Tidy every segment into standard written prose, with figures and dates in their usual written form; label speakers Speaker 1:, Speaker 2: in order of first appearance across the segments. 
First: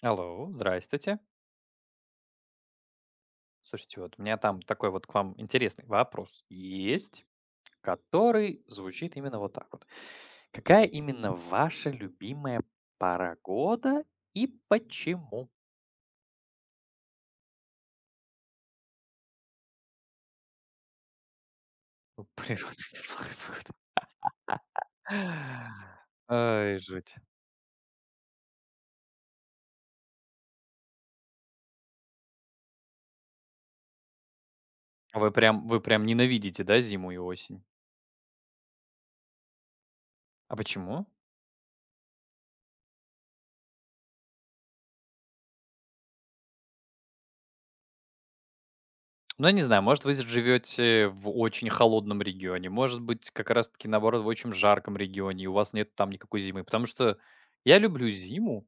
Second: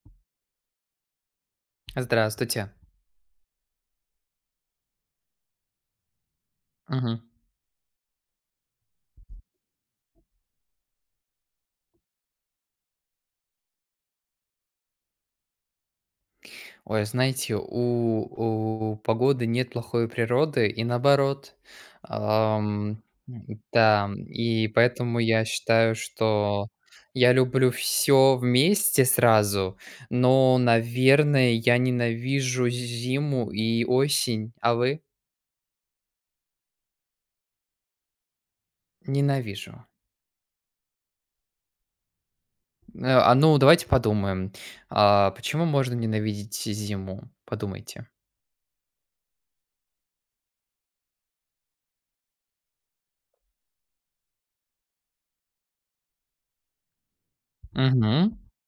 Speaker 1: Алло, здрасте.
Speaker 2: Здравствуйте.
Speaker 1: Слушайте, вот у меня там такой вот к вам интересный вопрос
Speaker 2: Мгм.
Speaker 1: есть, который звучит именно вот так вот. Какая именно ваша любимая пора года и почему?
Speaker 2: Ой, знаете, у погоды нет плохой природы и наоборот.
Speaker 1: Ну, природа
Speaker 2: Ам,
Speaker 1: неплохая погода.
Speaker 2: да, и поэтому я считаю, что
Speaker 1: Ай, жуть.
Speaker 2: я люблю все вместе сразу, но, наверное, я ненавижу зиму и осень. А вы?
Speaker 1: А вы прям ненавидите, да, зиму и осень?
Speaker 2: Ненавижу.
Speaker 1: А почему?
Speaker 2: Ну, давайте подумаем, почему можно ненавидеть зиму? Подумайте.
Speaker 1: Ну, я не знаю, может, вы з живете в очень холодном регионе, может быть, как раз таки, наоборот, в очень жарком регионе, и у вас нет там никакой зимы. Потому что я люблю
Speaker 2: Угу.
Speaker 1: зиму,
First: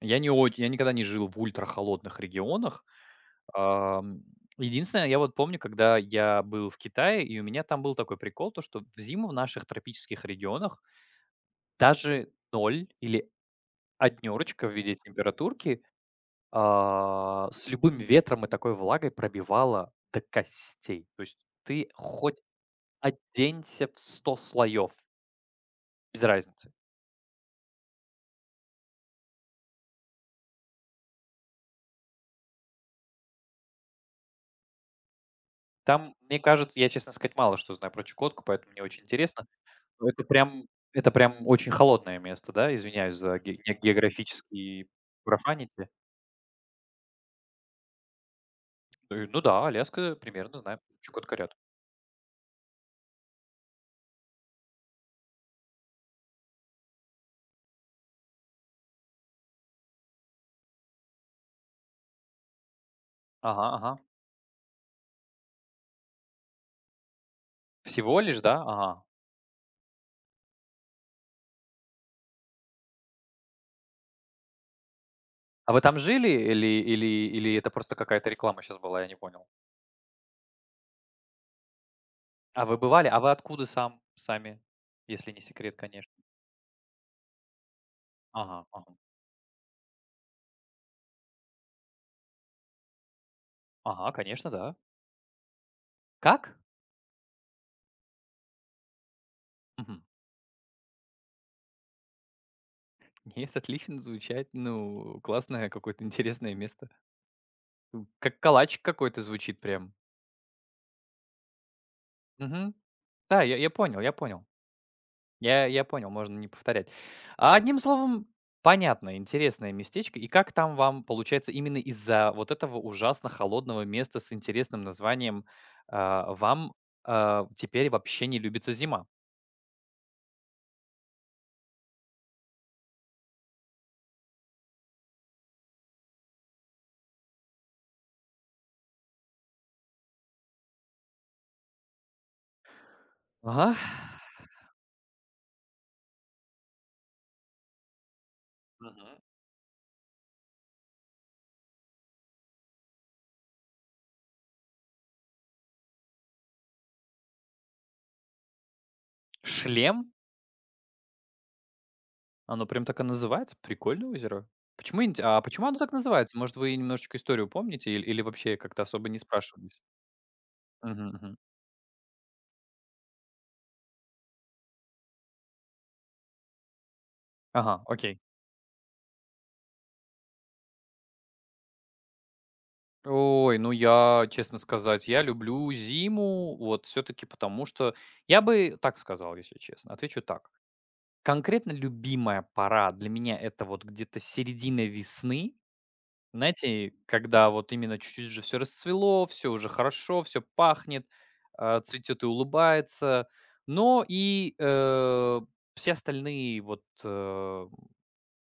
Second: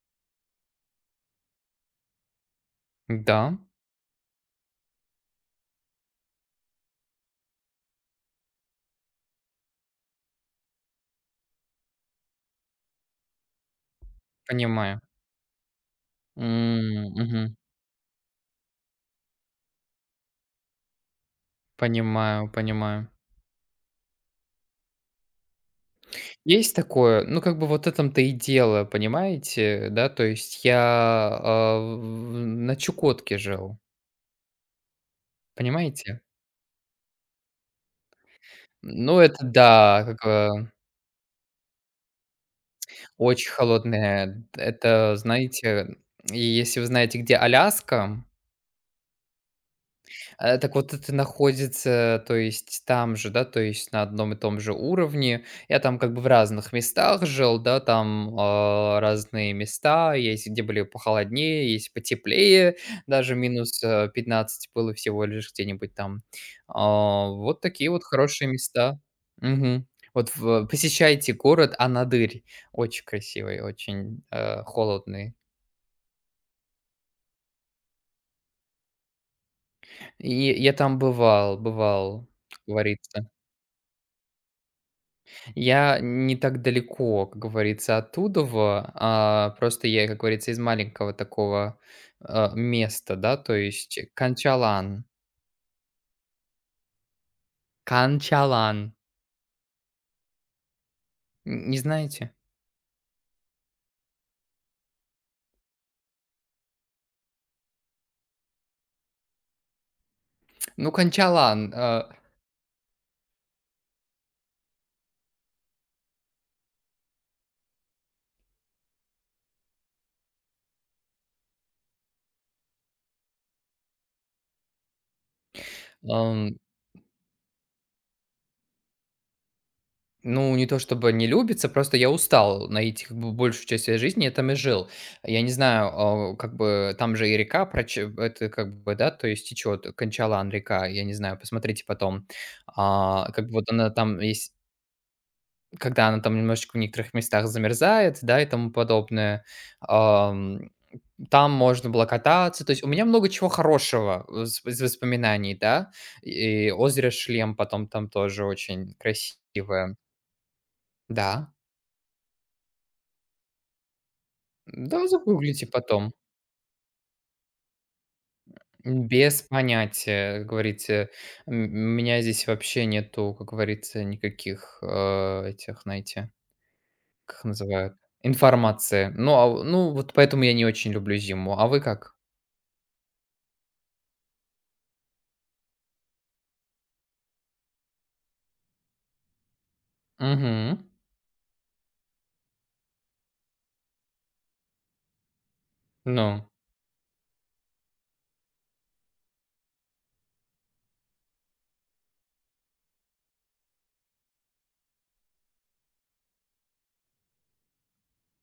Speaker 1: я никогда не жил в ультрахолодных регионах.
Speaker 2: Да,
Speaker 1: Ам, единственное, я вот помню, когда я был в Китае, и у меня там был такой прикол, то что в зиму в наших тропических регионах даже ноль или 1 в виде
Speaker 2: понимаю.
Speaker 1: температурки
Speaker 2: М, мгм.
Speaker 1: с любым ветром и такой влагой пробивало до костей. То есть ты хоть
Speaker 2: Понимаю, понимаю.
Speaker 1: оденься в 100 слоев, без разницы.
Speaker 2: Есть такое, ну, как бы вот этом-то и дело, понимаете, да? То есть я, а, в на Чукотке жил,
Speaker 1: Там,
Speaker 2: понимаете?
Speaker 1: мне кажется, я, честно сказать, мало что знаю про Чукотку, поэтому мне очень
Speaker 2: Ну, это
Speaker 1: интересно.
Speaker 2: да,
Speaker 1: Но
Speaker 2: как бы
Speaker 1: это прям очень холодное место, да? Извиняюсь за
Speaker 2: очень холодное.
Speaker 1: географические
Speaker 2: Это,
Speaker 1: профанити.
Speaker 2: знаете, и если вы знаете, где Аляска.
Speaker 1: Ну да, Аляска примерно
Speaker 2: Так
Speaker 1: знаю,
Speaker 2: вот это
Speaker 1: Чукотка рядом.
Speaker 2: находится, то есть там же, да, то есть на одном и том же уровне. Я там как бы в разных местах жил, да, там, разные места есть, где были похолоднее, есть потеплее, даже
Speaker 1: Ага,
Speaker 2: минус,
Speaker 1: ага.
Speaker 2: э, 15 было всего лишь где-нибудь там. Вот такие вот
Speaker 1: Всего лишь,
Speaker 2: хорошие
Speaker 1: да?
Speaker 2: места.
Speaker 1: Ага.
Speaker 2: Мгм. Вот посещайте город Анадырь. Очень красивый, очень, холодный.
Speaker 1: А вы там жили, или это просто какая-то реклама сейчас была, я не понял?
Speaker 2: И я там бывал, как
Speaker 1: А вы бывали? А
Speaker 2: говорится.
Speaker 1: вы откуда сами, если не секрет,
Speaker 2: Я
Speaker 1: конечно?
Speaker 2: не так далеко, как говорится,
Speaker 1: Ага,
Speaker 2: оттудова,
Speaker 1: ага.
Speaker 2: просто я, как говорится, из маленького такого, места, да, то есть
Speaker 1: Ага, конечно, да.
Speaker 2: Канчалан.
Speaker 1: Как?
Speaker 2: Канчалан.
Speaker 1: Мгм.
Speaker 2: Н не знаете?
Speaker 1: Нет, отлично звучать. Ну, классное какое-то интересное место. Как калачик какой-то звучит прям.
Speaker 2: Ну, Канчалан,
Speaker 1: Мгм. Да, я понял, я понял. Я понял, можно не повторять. А одним словом, понятно, интересное местечко. И как там вам, получается, именно из-за вот этого ужасно холодного места с интересным названием
Speaker 2: ам,
Speaker 1: вам теперь вообще не любится зима?
Speaker 2: ну, не то чтобы не любится, просто я устал найти как бы большую часть своей жизни, я там и жил. Я не знаю, как бы там же и река проч это как бы, да, то есть течет, Канчалан река, я не знаю, посмотрите потом. Как бы вот
Speaker 1: Ага.
Speaker 2: она там есть. Когда она там немножечко в некоторых местах замерзает, да, и тому
Speaker 1: Мгм.
Speaker 2: подобное. Ам, там можно было кататься. То есть у меня много чего хорошего из воспоминаний, да. И озеро Шлем потом там тоже очень
Speaker 1: Шлем?
Speaker 2: красивое. Да,
Speaker 1: Оно прям так и называется? Прикольное озеро. Почему
Speaker 2: да,
Speaker 1: инте а почему
Speaker 2: загуглите
Speaker 1: оно так
Speaker 2: потом.
Speaker 1: называется? Может, вы немножечко историю помните иль или вообще как-то особо не
Speaker 2: Без
Speaker 1: спрашивались?
Speaker 2: понятия, как
Speaker 1: Мгм,
Speaker 2: говорится.
Speaker 1: мгм.
Speaker 2: У меня здесь вообще нету, как говорится, никаких, этих, знаете, как их
Speaker 1: Ага,
Speaker 2: называют,
Speaker 1: окей.
Speaker 2: информации. Ну, ну, вот поэтому я не очень люблю зиму. А вы как?
Speaker 1: Ой, ну я, честно сказать, я люблю зиму, вот все таки потому, что я бы так сказал, если честно. Отвечу так.
Speaker 2: Мгм.
Speaker 1: Конкретно любимая пора для меня — это вот где-то середина весны.
Speaker 2: Ну.
Speaker 1: Знаете, когда вот именно чуть-чуть уже все расцвело, все уже хорошо, все пахнет, цветет и улыбается. Но и, все остальные вот,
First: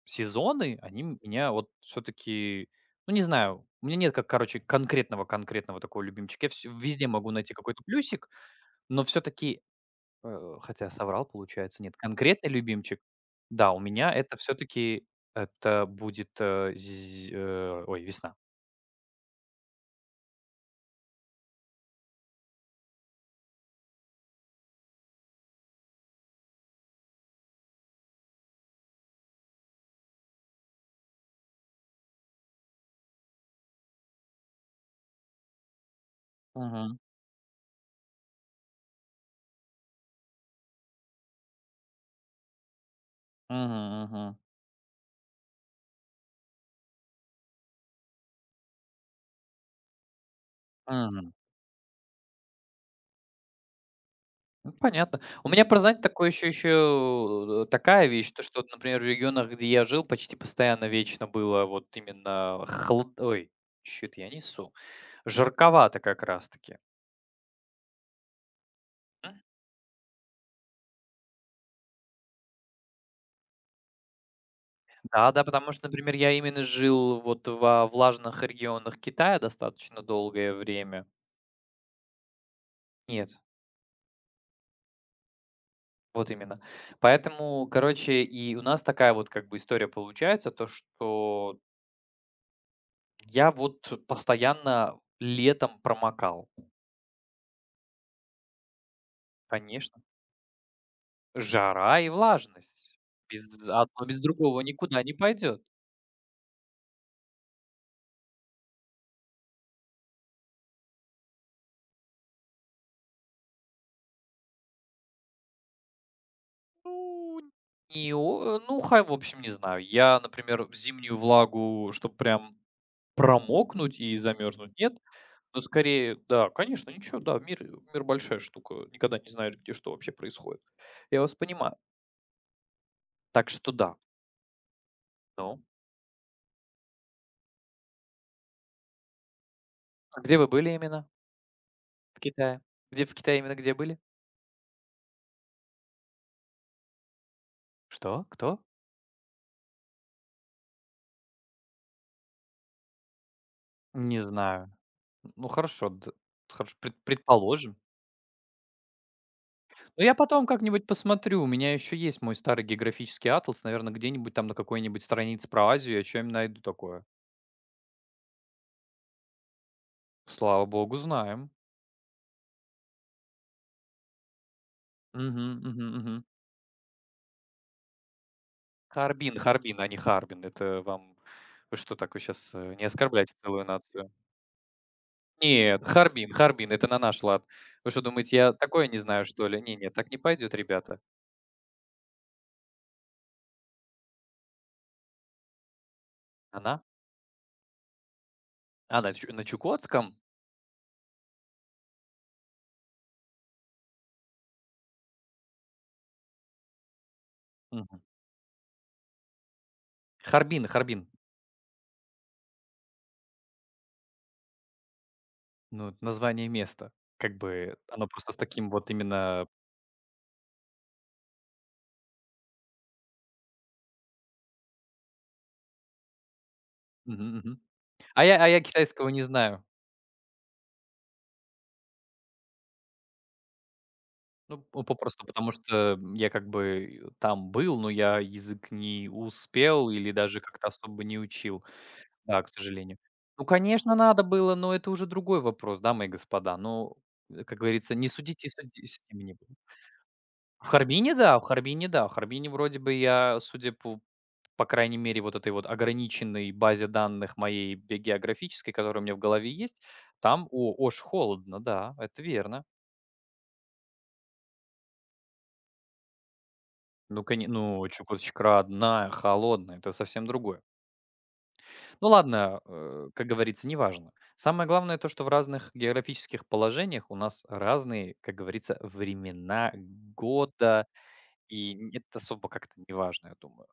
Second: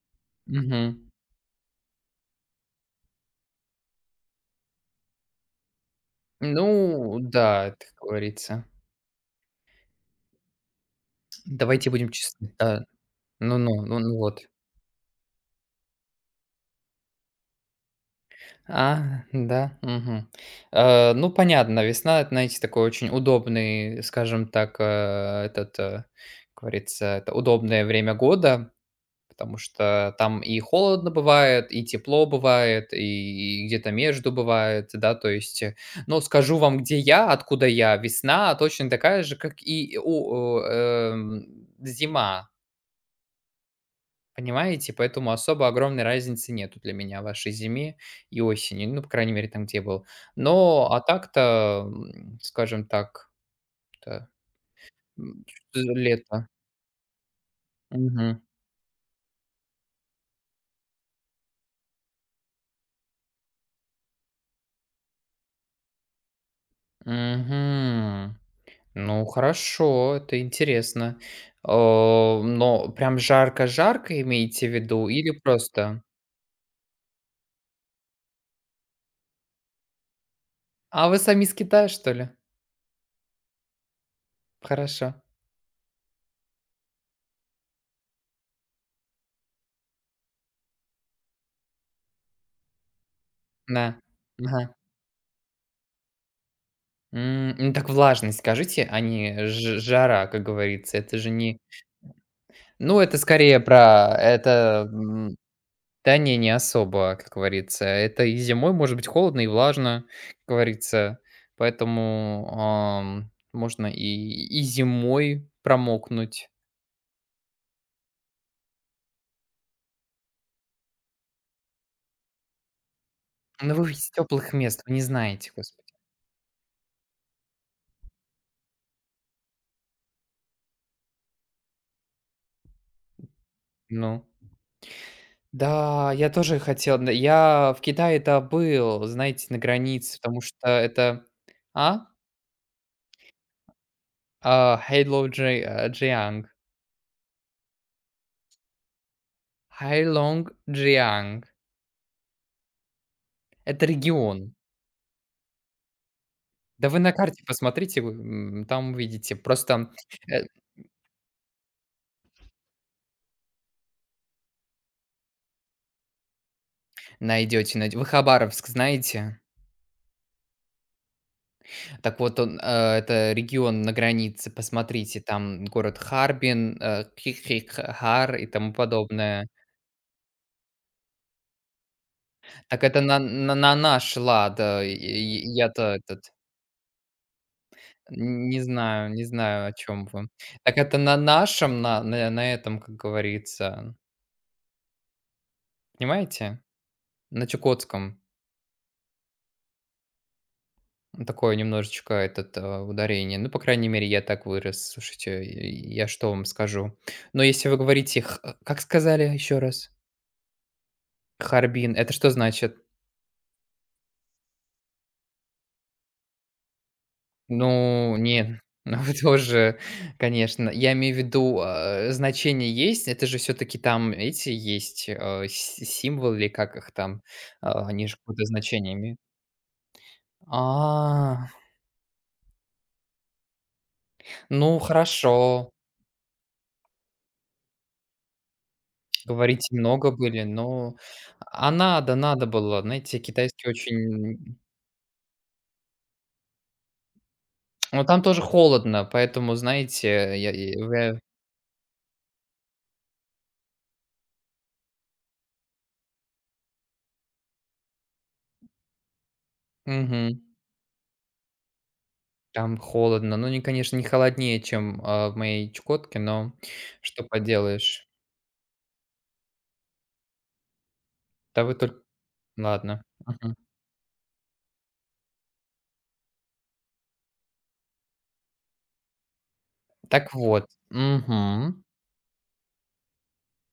Speaker 1: сезоны, они
Speaker 2: Мгм.
Speaker 1: меня вот все таки, ну, не знаю, у меня нет, как, короче, конкретного-конкретного такого любимчика. Я вс везде
Speaker 2: Ну
Speaker 1: могу найти
Speaker 2: да,
Speaker 1: какой-то
Speaker 2: это, как
Speaker 1: плюсик,
Speaker 2: говорится.
Speaker 1: но все таки, хотя соврал, получается,
Speaker 2: Давайте
Speaker 1: нет,
Speaker 2: будем
Speaker 1: конкретный
Speaker 2: честны. Да.
Speaker 1: любимчик, да,
Speaker 2: Ну-ну,
Speaker 1: у
Speaker 2: ну ну
Speaker 1: меня
Speaker 2: ну
Speaker 1: это
Speaker 2: вот.
Speaker 1: все таки, это будет, весна.
Speaker 2: Да, мгм. Ну, понятно, весна — это, знаете, такой очень удобный, скажем так, этот, как говорится, это удобное время года. Потому что там и холодно бывает, и тепло бывает, и где-то между бывает, да, то есть. Но скажу вам,
Speaker 1: Мгм.
Speaker 2: где я, откуда я. Весна точно такая же, как и у, зима,
Speaker 1: Мгм, мгм,
Speaker 2: понимаете? Поэтому особо огромной разницы нету для меня вашей зиме и осени, ну, по крайней мере, там, где я был. Но, а
Speaker 1: мгм.
Speaker 2: так-то, скажем так, это,
Speaker 1: Ну, понятно.
Speaker 2: м,
Speaker 1: У меня про занятость такое еще
Speaker 2: лето.
Speaker 1: еще такая вещь,
Speaker 2: Мгм.
Speaker 1: то что, вот, например, в регионах, где я жил, почти постоянно вечно было вот именно холод, ой, чё-то я несу, жарковато как раз таки.
Speaker 2: Мгм. Ну, хорошо, это интересно. Но прям жарко-жарко имеете в виду или
Speaker 1: Да-да, потому что,
Speaker 2: просто?
Speaker 1: например, я именно жил вот во влажных регионах Китая достаточно долгое время.
Speaker 2: А вы сами из Китая, что ли?
Speaker 1: Нет,
Speaker 2: Хорошо.
Speaker 1: вот именно. Поэтому, короче, и у нас такая вот как бы история получается, то что я
Speaker 2: Да.
Speaker 1: вот
Speaker 2: Ага.
Speaker 1: постоянно летом промокал.
Speaker 2: Ну так влажность скажите, а не ж
Speaker 1: Конечно,
Speaker 2: жара, как говорится. Это же не
Speaker 1: жара и влажность.
Speaker 2: ну, это скорее
Speaker 1: Без одно
Speaker 2: про
Speaker 1: без другого
Speaker 2: это,
Speaker 1: никуда не пойдет.
Speaker 2: да не особо, как говорится. Это и зимой может быть холодно и влажно, как говорится. Поэтому, можно и зимой промокнуть.
Speaker 1: Ну, не о ну, хай, в общем, не знаю. Я, например, зимнюю влагу, чтобы прям
Speaker 2: Ну, вы
Speaker 1: промокнуть
Speaker 2: ведь с
Speaker 1: и
Speaker 2: тёплых
Speaker 1: замерзнуть,
Speaker 2: мест,
Speaker 1: нет.
Speaker 2: вы не знаете,
Speaker 1: Но
Speaker 2: господи.
Speaker 1: скорее, да, конечно, ничего, да, мир большая штука. Никогда не знаешь, где что вообще происходит. Я вас понимаю. Так что да.
Speaker 2: Ну.
Speaker 1: Ну,
Speaker 2: Да, я тоже хотел, но я в Китае-то был, знаете, на границе,
Speaker 1: а где
Speaker 2: потому
Speaker 1: вы
Speaker 2: что
Speaker 1: были именно
Speaker 2: это. А?
Speaker 1: в Китае? Где в Китае именно где были?
Speaker 2: Heilongji Jiang.
Speaker 1: Что? Кто?
Speaker 2: Heilongjiang. Это
Speaker 1: Не
Speaker 2: регион.
Speaker 1: знаю. Ну хорошо, д хорошо,
Speaker 2: Да вы на карте
Speaker 1: предположим.
Speaker 2: посмотрите, вы, там увидите. Просто,
Speaker 1: Но я
Speaker 2: э,
Speaker 1: потом как-нибудь посмотрю. У меня еще есть мой старый географический атлас. Наверное, где-нибудь там на какой-нибудь странице про Азию я чё-нибудь найду такое.
Speaker 2: найдёте, найдё Вы Хабаровск знаете?
Speaker 1: Слава богу, знаем.
Speaker 2: Так вот он, это регион на границе, посмотрите,
Speaker 1: Мгм,
Speaker 2: там
Speaker 1: мгм,
Speaker 2: город
Speaker 1: мгм.
Speaker 2: Харбин, э, Хи Хар и тому
Speaker 1: Харбин,
Speaker 2: подобное.
Speaker 1: Харбин, а не Харбин. Это вам, вы что так, вы сейчас
Speaker 2: Так
Speaker 1: не
Speaker 2: это на
Speaker 1: оскорбляйте
Speaker 2: на
Speaker 1: целую
Speaker 2: на она
Speaker 1: нацию.
Speaker 2: шла, да, и
Speaker 1: Нет,
Speaker 2: я-то
Speaker 1: Харбин,
Speaker 2: этот
Speaker 1: Харбин — это на наш лад. Вы что думаете, я
Speaker 2: не
Speaker 1: такое не
Speaker 2: знаю не
Speaker 1: знаю, что ли?
Speaker 2: знаю, о
Speaker 1: Не, не,
Speaker 2: чем
Speaker 1: так не
Speaker 2: вы.
Speaker 1: пойдет,
Speaker 2: Так это
Speaker 1: ребята.
Speaker 2: на нашем, на этом, как говорится, понимаете?
Speaker 1: Она?
Speaker 2: На чукотском.
Speaker 1: На чукотском?
Speaker 2: Такое немножечко этот, ударение. Ну, по крайней мере, я так вырос. Слушайте, и я что вам скажу? Но если вы
Speaker 1: Мгм.
Speaker 2: говорите, х как сказали еще раз?
Speaker 1: Харбин, Харбин.
Speaker 2: Харбин. Это что значит?
Speaker 1: Ну, вот название места. Как бы оно
Speaker 2: Ну,
Speaker 1: просто с
Speaker 2: не,
Speaker 1: таким вот
Speaker 2: ну
Speaker 1: именно.
Speaker 2: тоже, конечно. Я имею в виду, значение есть. Это же все таки там эти есть, а, си символы или как их там?
Speaker 1: Мгм, мгм.
Speaker 2: Они же
Speaker 1: А я
Speaker 2: какое-то
Speaker 1: а я
Speaker 2: значение
Speaker 1: китайского
Speaker 2: имеют.
Speaker 1: не знаю.
Speaker 2: А,
Speaker 1: Ну,
Speaker 2: ну
Speaker 1: по попросту потому,
Speaker 2: хорошо.
Speaker 1: что, я как бы там был, но я язык не
Speaker 2: Говорите,
Speaker 1: успел или
Speaker 2: много
Speaker 1: даже
Speaker 2: были,
Speaker 1: как-то
Speaker 2: но
Speaker 1: особо не учил.
Speaker 2: Надо,
Speaker 1: Да,
Speaker 2: надо
Speaker 1: к
Speaker 2: было.
Speaker 1: сожалению.
Speaker 2: Знаете,
Speaker 1: Ну,
Speaker 2: китайский
Speaker 1: конечно, надо было,
Speaker 2: очень
Speaker 1: но это уже другой вопрос, да, мои господа. Ну, как говорится,
Speaker 2: ну,
Speaker 1: не
Speaker 2: там тоже
Speaker 1: судите, и суди и
Speaker 2: холодно,
Speaker 1: судимы не будем.
Speaker 2: поэтому, знаете,
Speaker 1: В Харбине,
Speaker 2: я-
Speaker 1: да, в Харбине, да. В Харбине вроде бы я, судя по крайней мере, вот этой вот ограниченной базе данных моей бе географической, которая у меня в голове есть,
Speaker 2: мгм.
Speaker 1: там о ож холодно, да, это верно.
Speaker 2: Там холодно. Ну, не, конечно, не холоднее, чем, в моей Чукотке, но
Speaker 1: Ну,
Speaker 2: что
Speaker 1: коне ну,
Speaker 2: поделаешь.
Speaker 1: Чукоточка родная, холодная — это совсем другое.
Speaker 2: Да вы только.
Speaker 1: Ну ладно,
Speaker 2: Ладно.
Speaker 1: как
Speaker 2: Мгм.
Speaker 1: говорится, неважно. Самое главное то, что в разных географических положениях у нас разные, как говорится, времена
Speaker 2: Так вот.
Speaker 1: года, и
Speaker 2: Мгм.
Speaker 1: н это особо как-то не важно, я думаю.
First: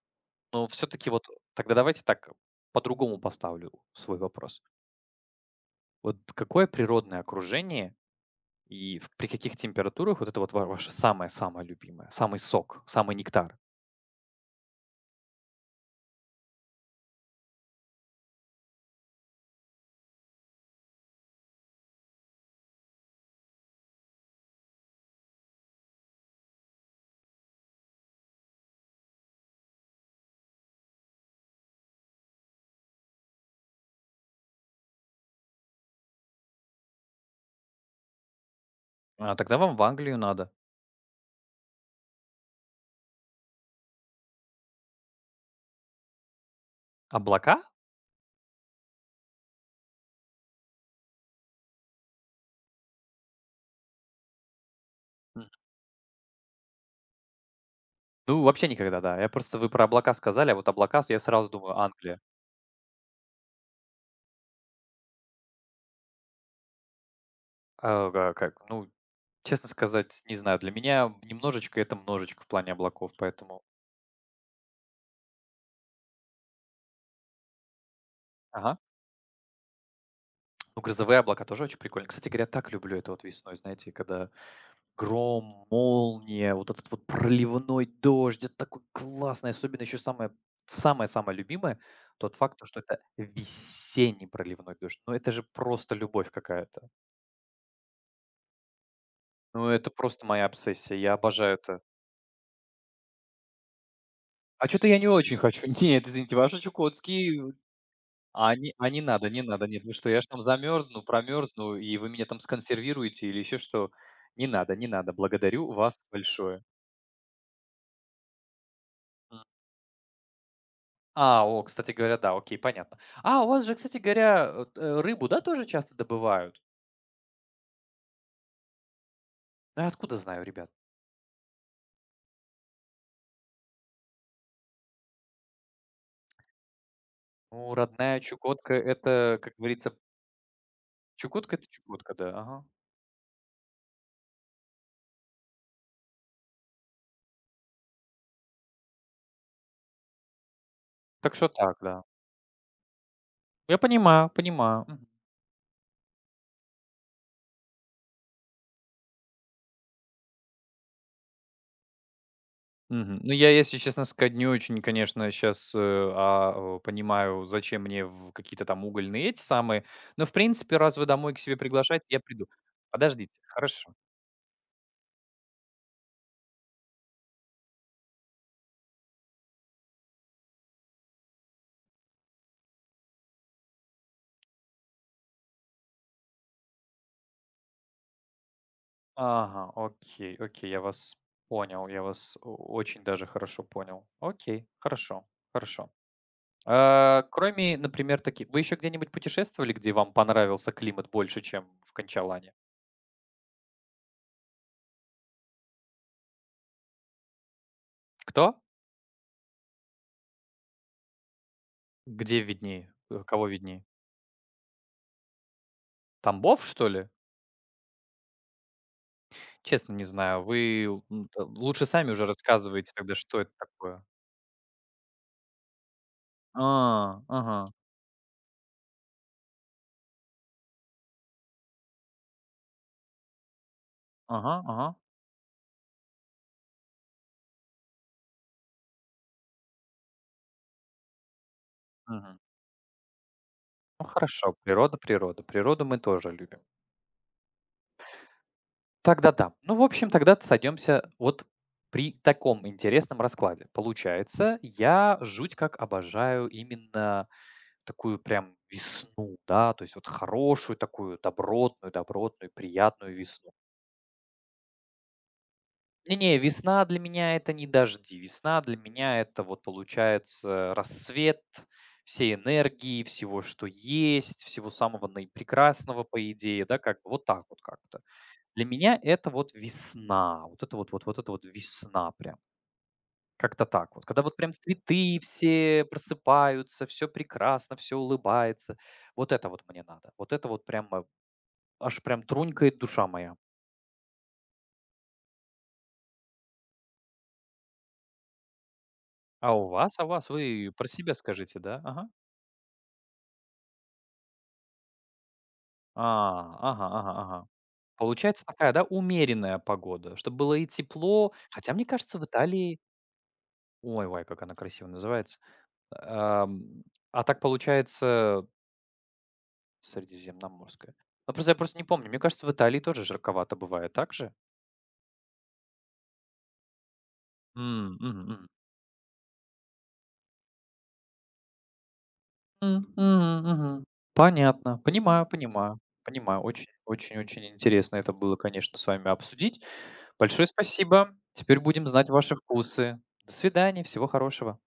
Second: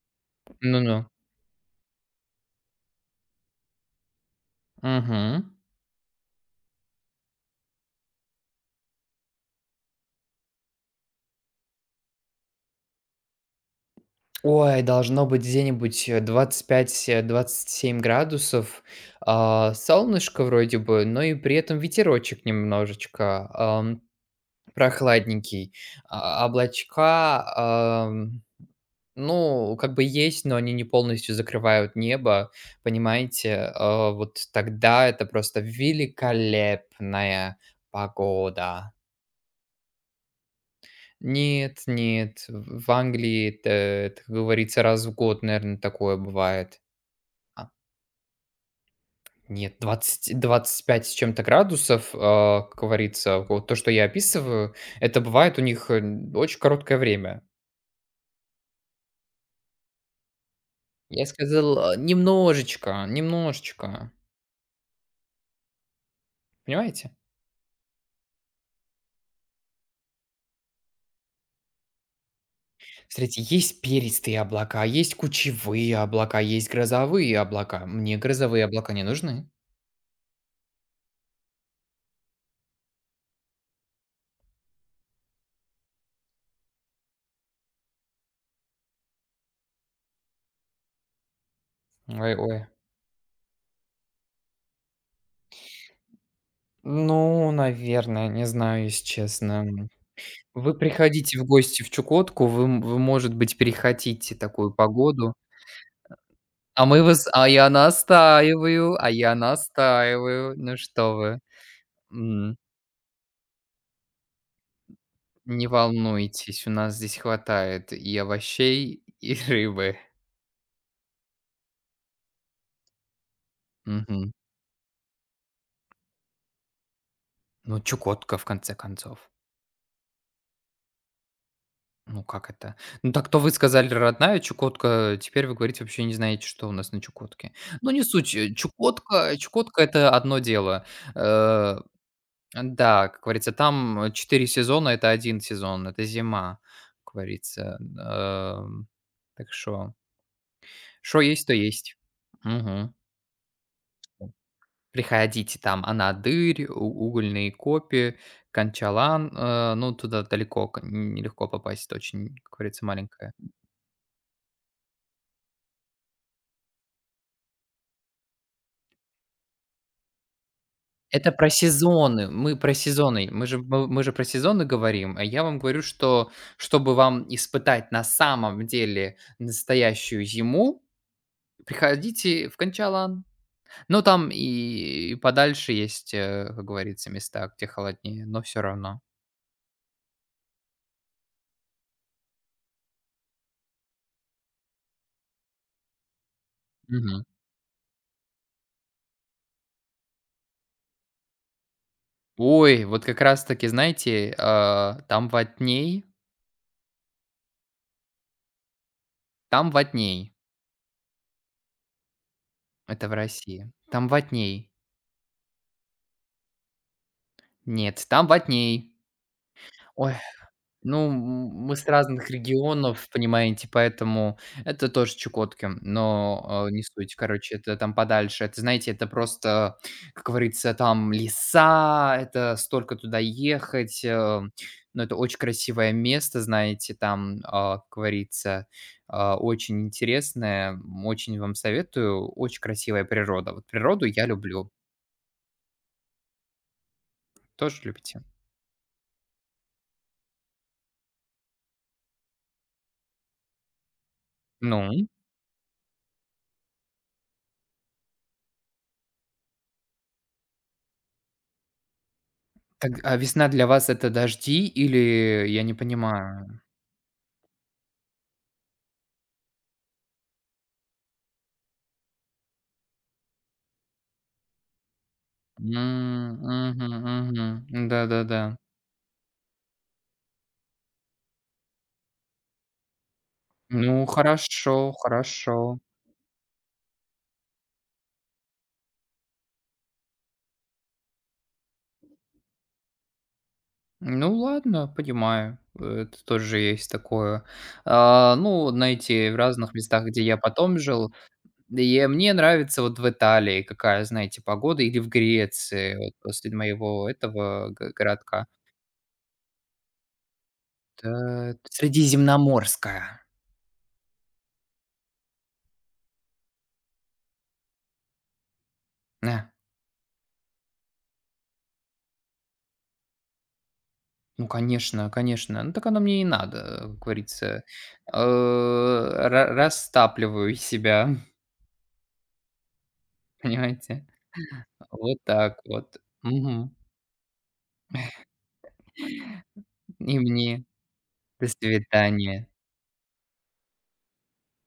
Speaker 1: Но все
Speaker 2: Ну-ну.
Speaker 1: таки вот тогда давайте так, по-другому поставлю свой вопрос.
Speaker 2: Мгм.
Speaker 1: Вот какое природное окружение и в при каких температурах вот это вот ва ваше самое-самое любимое, самый сок, самый нектар?
Speaker 2: Ой, должно быть где-нибудь, 25, 27 градусов. Солнышко вроде бы, но и при этом ветерочек немножечко, прохладненький. Облачка, ну, как бы есть, но они не полностью закрывают небо, понимаете? Вот тогда это просто великолепная погода.
Speaker 1: Тогда вам в Англию надо.
Speaker 2: Нет, нет, в Англии это, как говорится, раз в год, наверное, такое бывает.
Speaker 1: Облака?
Speaker 2: А, нет, двадцать пять с чем-то градусов, как говорится, вот то, что я описываю, это
Speaker 1: М,
Speaker 2: бывает у них очень короткое время.
Speaker 1: ну, вообще никогда, да. Я просто, вы про облака сказали, а вот облака с я
Speaker 2: Я
Speaker 1: сразу думаю
Speaker 2: сказал,
Speaker 1: Англия.
Speaker 2: немножечко, немножечко, понимаете?
Speaker 1: А, га как, ну, честно сказать, не знаю. Для меня немножечко — это множечко в плане облаков,
Speaker 2: Смотрите,
Speaker 1: поэтому.
Speaker 2: есть перистые облака, есть кучевые облака, есть грозовые облака. Мне грозовые
Speaker 1: Ага.
Speaker 2: облака не нужны.
Speaker 1: Ну, грозовые облака тоже очень прикольно. Кстати говоря, так люблю это вот весной, знаете, когда гром, молния, вот этот вот проливной дождь. Это такой классный, особенно еще самое-самое любимое — тот
Speaker 2: Ой,
Speaker 1: факт,
Speaker 2: ой.
Speaker 1: то что это весенний проливной дождь. Ну, это же просто любовь какая-то.
Speaker 2: Ну, наверное, не знаю, если
Speaker 1: Ну,
Speaker 2: честно.
Speaker 1: это просто моя
Speaker 2: Вы
Speaker 1: обсессия, я
Speaker 2: приходите в
Speaker 1: обожаю это.
Speaker 2: гости в Чукотку, вы, может быть, перехотите
Speaker 1: А
Speaker 2: такую
Speaker 1: что то я не
Speaker 2: погоду.
Speaker 1: очень хочу. Нет, извините, ваши
Speaker 2: А мы вас... А
Speaker 1: чукотские,
Speaker 2: я
Speaker 1: а не а
Speaker 2: настаиваю,
Speaker 1: не
Speaker 2: а
Speaker 1: надо,
Speaker 2: я
Speaker 1: не надо. Нет, вы что, я ж там
Speaker 2: настаиваю. Ну
Speaker 1: замерзну,
Speaker 2: что вы.
Speaker 1: промерзну, и вы меня там
Speaker 2: м,
Speaker 1: сконсервируете или еще что. Не надо, не надо. Благодарю
Speaker 2: Не
Speaker 1: вас большое.
Speaker 2: волнуйтесь, у нас здесь хватает и овощей, и рыбы.
Speaker 1: Кстати говоря, да, окей, понятно. У вас же, кстати
Speaker 2: Мгм.
Speaker 1: говоря, рыбу, да, тоже часто добывают?
Speaker 2: Ну, Чукотка, в конце концов.
Speaker 1: Да, откуда знаю, ребят?
Speaker 2: Ну, как это? Ну, так то вы сказали родная Чукотка, теперь вы говорите, вообще не знаете, что у нас на Чукотке.
Speaker 1: Ну,
Speaker 2: Ну, не
Speaker 1: родная
Speaker 2: суть.
Speaker 1: Чукотка,
Speaker 2: Чукотка
Speaker 1: это, как
Speaker 2: Чукотка —
Speaker 1: говорится,
Speaker 2: это одно дело.
Speaker 1: Чукотка это
Speaker 2: Э,
Speaker 1: Чукотка, да, ага.
Speaker 2: да, как говорится, там, 4 сезона — это один сезон, это зима, как говорится. Так что, что
Speaker 1: Так
Speaker 2: есть,
Speaker 1: что
Speaker 2: то
Speaker 1: так,
Speaker 2: есть.
Speaker 1: да.
Speaker 2: Мгм.
Speaker 1: Я понимаю, понимаю. Мгм.
Speaker 2: Приходите, там Анадырь, У Угольные Копи, Канчалан. Ну, туда далеко, к нелегко попасть, это очень, как говорится,
Speaker 1: Мгм. Ну,
Speaker 2: маленькая.
Speaker 1: я, если честно сказать, не очень, конечно, сейчас понимаю, зачем мне в какие-то там угольные эти самые. Но, в принципе, раз вы
Speaker 2: Это
Speaker 1: домой к
Speaker 2: про
Speaker 1: себе приглашаете, я
Speaker 2: сезоны.
Speaker 1: приду.
Speaker 2: Мы про сезоны.
Speaker 1: Подождите,
Speaker 2: Мы же мы
Speaker 1: хорошо.
Speaker 2: мы же про сезоны говорим, а я вам говорю, что чтобы вам испытать на самом деле настоящую зиму, приходите в Канчалан. Ну, там и подальше есть, как говорится, места, где холоднее, но все равно.
Speaker 1: Ага, окей, окей, я вас понял, я вас очень даже хорошо понял. Окей, хорошо, хорошо.
Speaker 2: Мгм.
Speaker 1: Кроме, например, таких, вы еще где-нибудь путешествовали, где вам понравился климат больше, чем в Кончалане?
Speaker 2: Ой, вот как раз таки, знаете, там ватней,
Speaker 1: Кто?
Speaker 2: там ватней.
Speaker 1: Где виднее?
Speaker 2: Это в
Speaker 1: Кого
Speaker 2: России.
Speaker 1: виднее?
Speaker 2: Там ватней.
Speaker 1: Тамбов, что ли?
Speaker 2: Нет, там ватней.
Speaker 1: Честно, не
Speaker 2: Ой,
Speaker 1: знаю. Вы л-
Speaker 2: ну,
Speaker 1: м, т-
Speaker 2: мы
Speaker 1: лучше
Speaker 2: с
Speaker 1: сами уже
Speaker 2: разных
Speaker 1: рассказываете
Speaker 2: регионов,
Speaker 1: тогда, что это
Speaker 2: понимаете,
Speaker 1: такое.
Speaker 2: поэтому это тоже Чукотки, но, не суть.
Speaker 1: А,
Speaker 2: Короче,
Speaker 1: ага,
Speaker 2: это там подальше. Это, знаете, это просто, как говорится, там леса, это столько туда ехать,
Speaker 1: ага, ага.
Speaker 2: но это очень красивое место, знаете, там, как говорится, очень интересное. Очень вам советую.
Speaker 1: Мгм.
Speaker 2: Очень красивая природа. Вот
Speaker 1: Ну
Speaker 2: природу я
Speaker 1: хорошо,
Speaker 2: люблю.
Speaker 1: природа, природа. Природу мы тоже любим.
Speaker 2: Тоже любите?
Speaker 1: Тогда да. Ну, в общем, тогда сойдемся вот при таком интересном раскладе. Получается,
Speaker 2: Ну?
Speaker 1: я жуть как обожаю именно такую прям весну, да, то есть вот хорошую такую добротную, добротную,
Speaker 2: Так,
Speaker 1: приятную
Speaker 2: а весна
Speaker 1: весну.
Speaker 2: для вас это дожди или я не
Speaker 1: Не-не,
Speaker 2: понимаю?
Speaker 1: весна для меня это не дожди, весна для меня это вот получается рассвет всей энергии, всего, что есть, всего самого
Speaker 2: М,
Speaker 1: наипрекрасного, по идее, да,
Speaker 2: мгм,
Speaker 1: как бы вот так
Speaker 2: мгм.
Speaker 1: вот как-то.
Speaker 2: Да-да-да.
Speaker 1: Для меня это вот весна. Вот это вот вот вот это вот весна прям. Как-то так вот.
Speaker 2: Ну,
Speaker 1: Когда вот прям
Speaker 2: хорошо,
Speaker 1: цветы
Speaker 2: хорошо.
Speaker 1: все просыпаются, все прекрасно, все улыбается. Вот это вот мне надо. Вот это вот прям, аж прям трунькает душа моя.
Speaker 2: Ну ладно, понимаю, это тоже есть такое. Ну, вот знаете, в
Speaker 1: А у
Speaker 2: разных
Speaker 1: вас, а
Speaker 2: местах,
Speaker 1: у
Speaker 2: где
Speaker 1: вас,
Speaker 2: я
Speaker 1: вы
Speaker 2: потом
Speaker 1: про себя
Speaker 2: жил,
Speaker 1: скажите, да?
Speaker 2: и
Speaker 1: Ага.
Speaker 2: мне нравится вот в Италии какая, знаете, погода, или в Греции, вот после
Speaker 1: А, ага,
Speaker 2: моего
Speaker 1: ага, ага.
Speaker 2: этого го
Speaker 1: Получается
Speaker 2: городка.
Speaker 1: такая, да, умеренная погода, чтобы было и
Speaker 2: Та
Speaker 1: тепло. Хотя, мне кажется, в Италии...
Speaker 2: средиземноморская.
Speaker 1: Ой, ой, как она красиво называется. Ам, А так получается,
Speaker 2: Да.
Speaker 1: средиземноморское. Ну, просто я просто не помню. Мне кажется, в Италии тоже жарковато бывает, так же?
Speaker 2: Ну, конечно, конечно. Ну, так оно мне и надо, как говорится.
Speaker 1: М, мгм, мгм.
Speaker 2: Э, ра растапливаю себя.
Speaker 1: М, мгм, мгм.
Speaker 2: Понимаете?
Speaker 1: Понятно.
Speaker 2: Вот
Speaker 1: Понимаю,
Speaker 2: так
Speaker 1: понимаю.
Speaker 2: вот.
Speaker 1: Понимаю. Очень,
Speaker 2: Мгм.
Speaker 1: очень, очень интересно это было, конечно, с вами обсудить.
Speaker 2: И
Speaker 1: Большое
Speaker 2: мне.
Speaker 1: спасибо.
Speaker 2: До
Speaker 1: Теперь будем знать ваши
Speaker 2: свидания.
Speaker 1: вкусы. До свидания. Всего хорошего.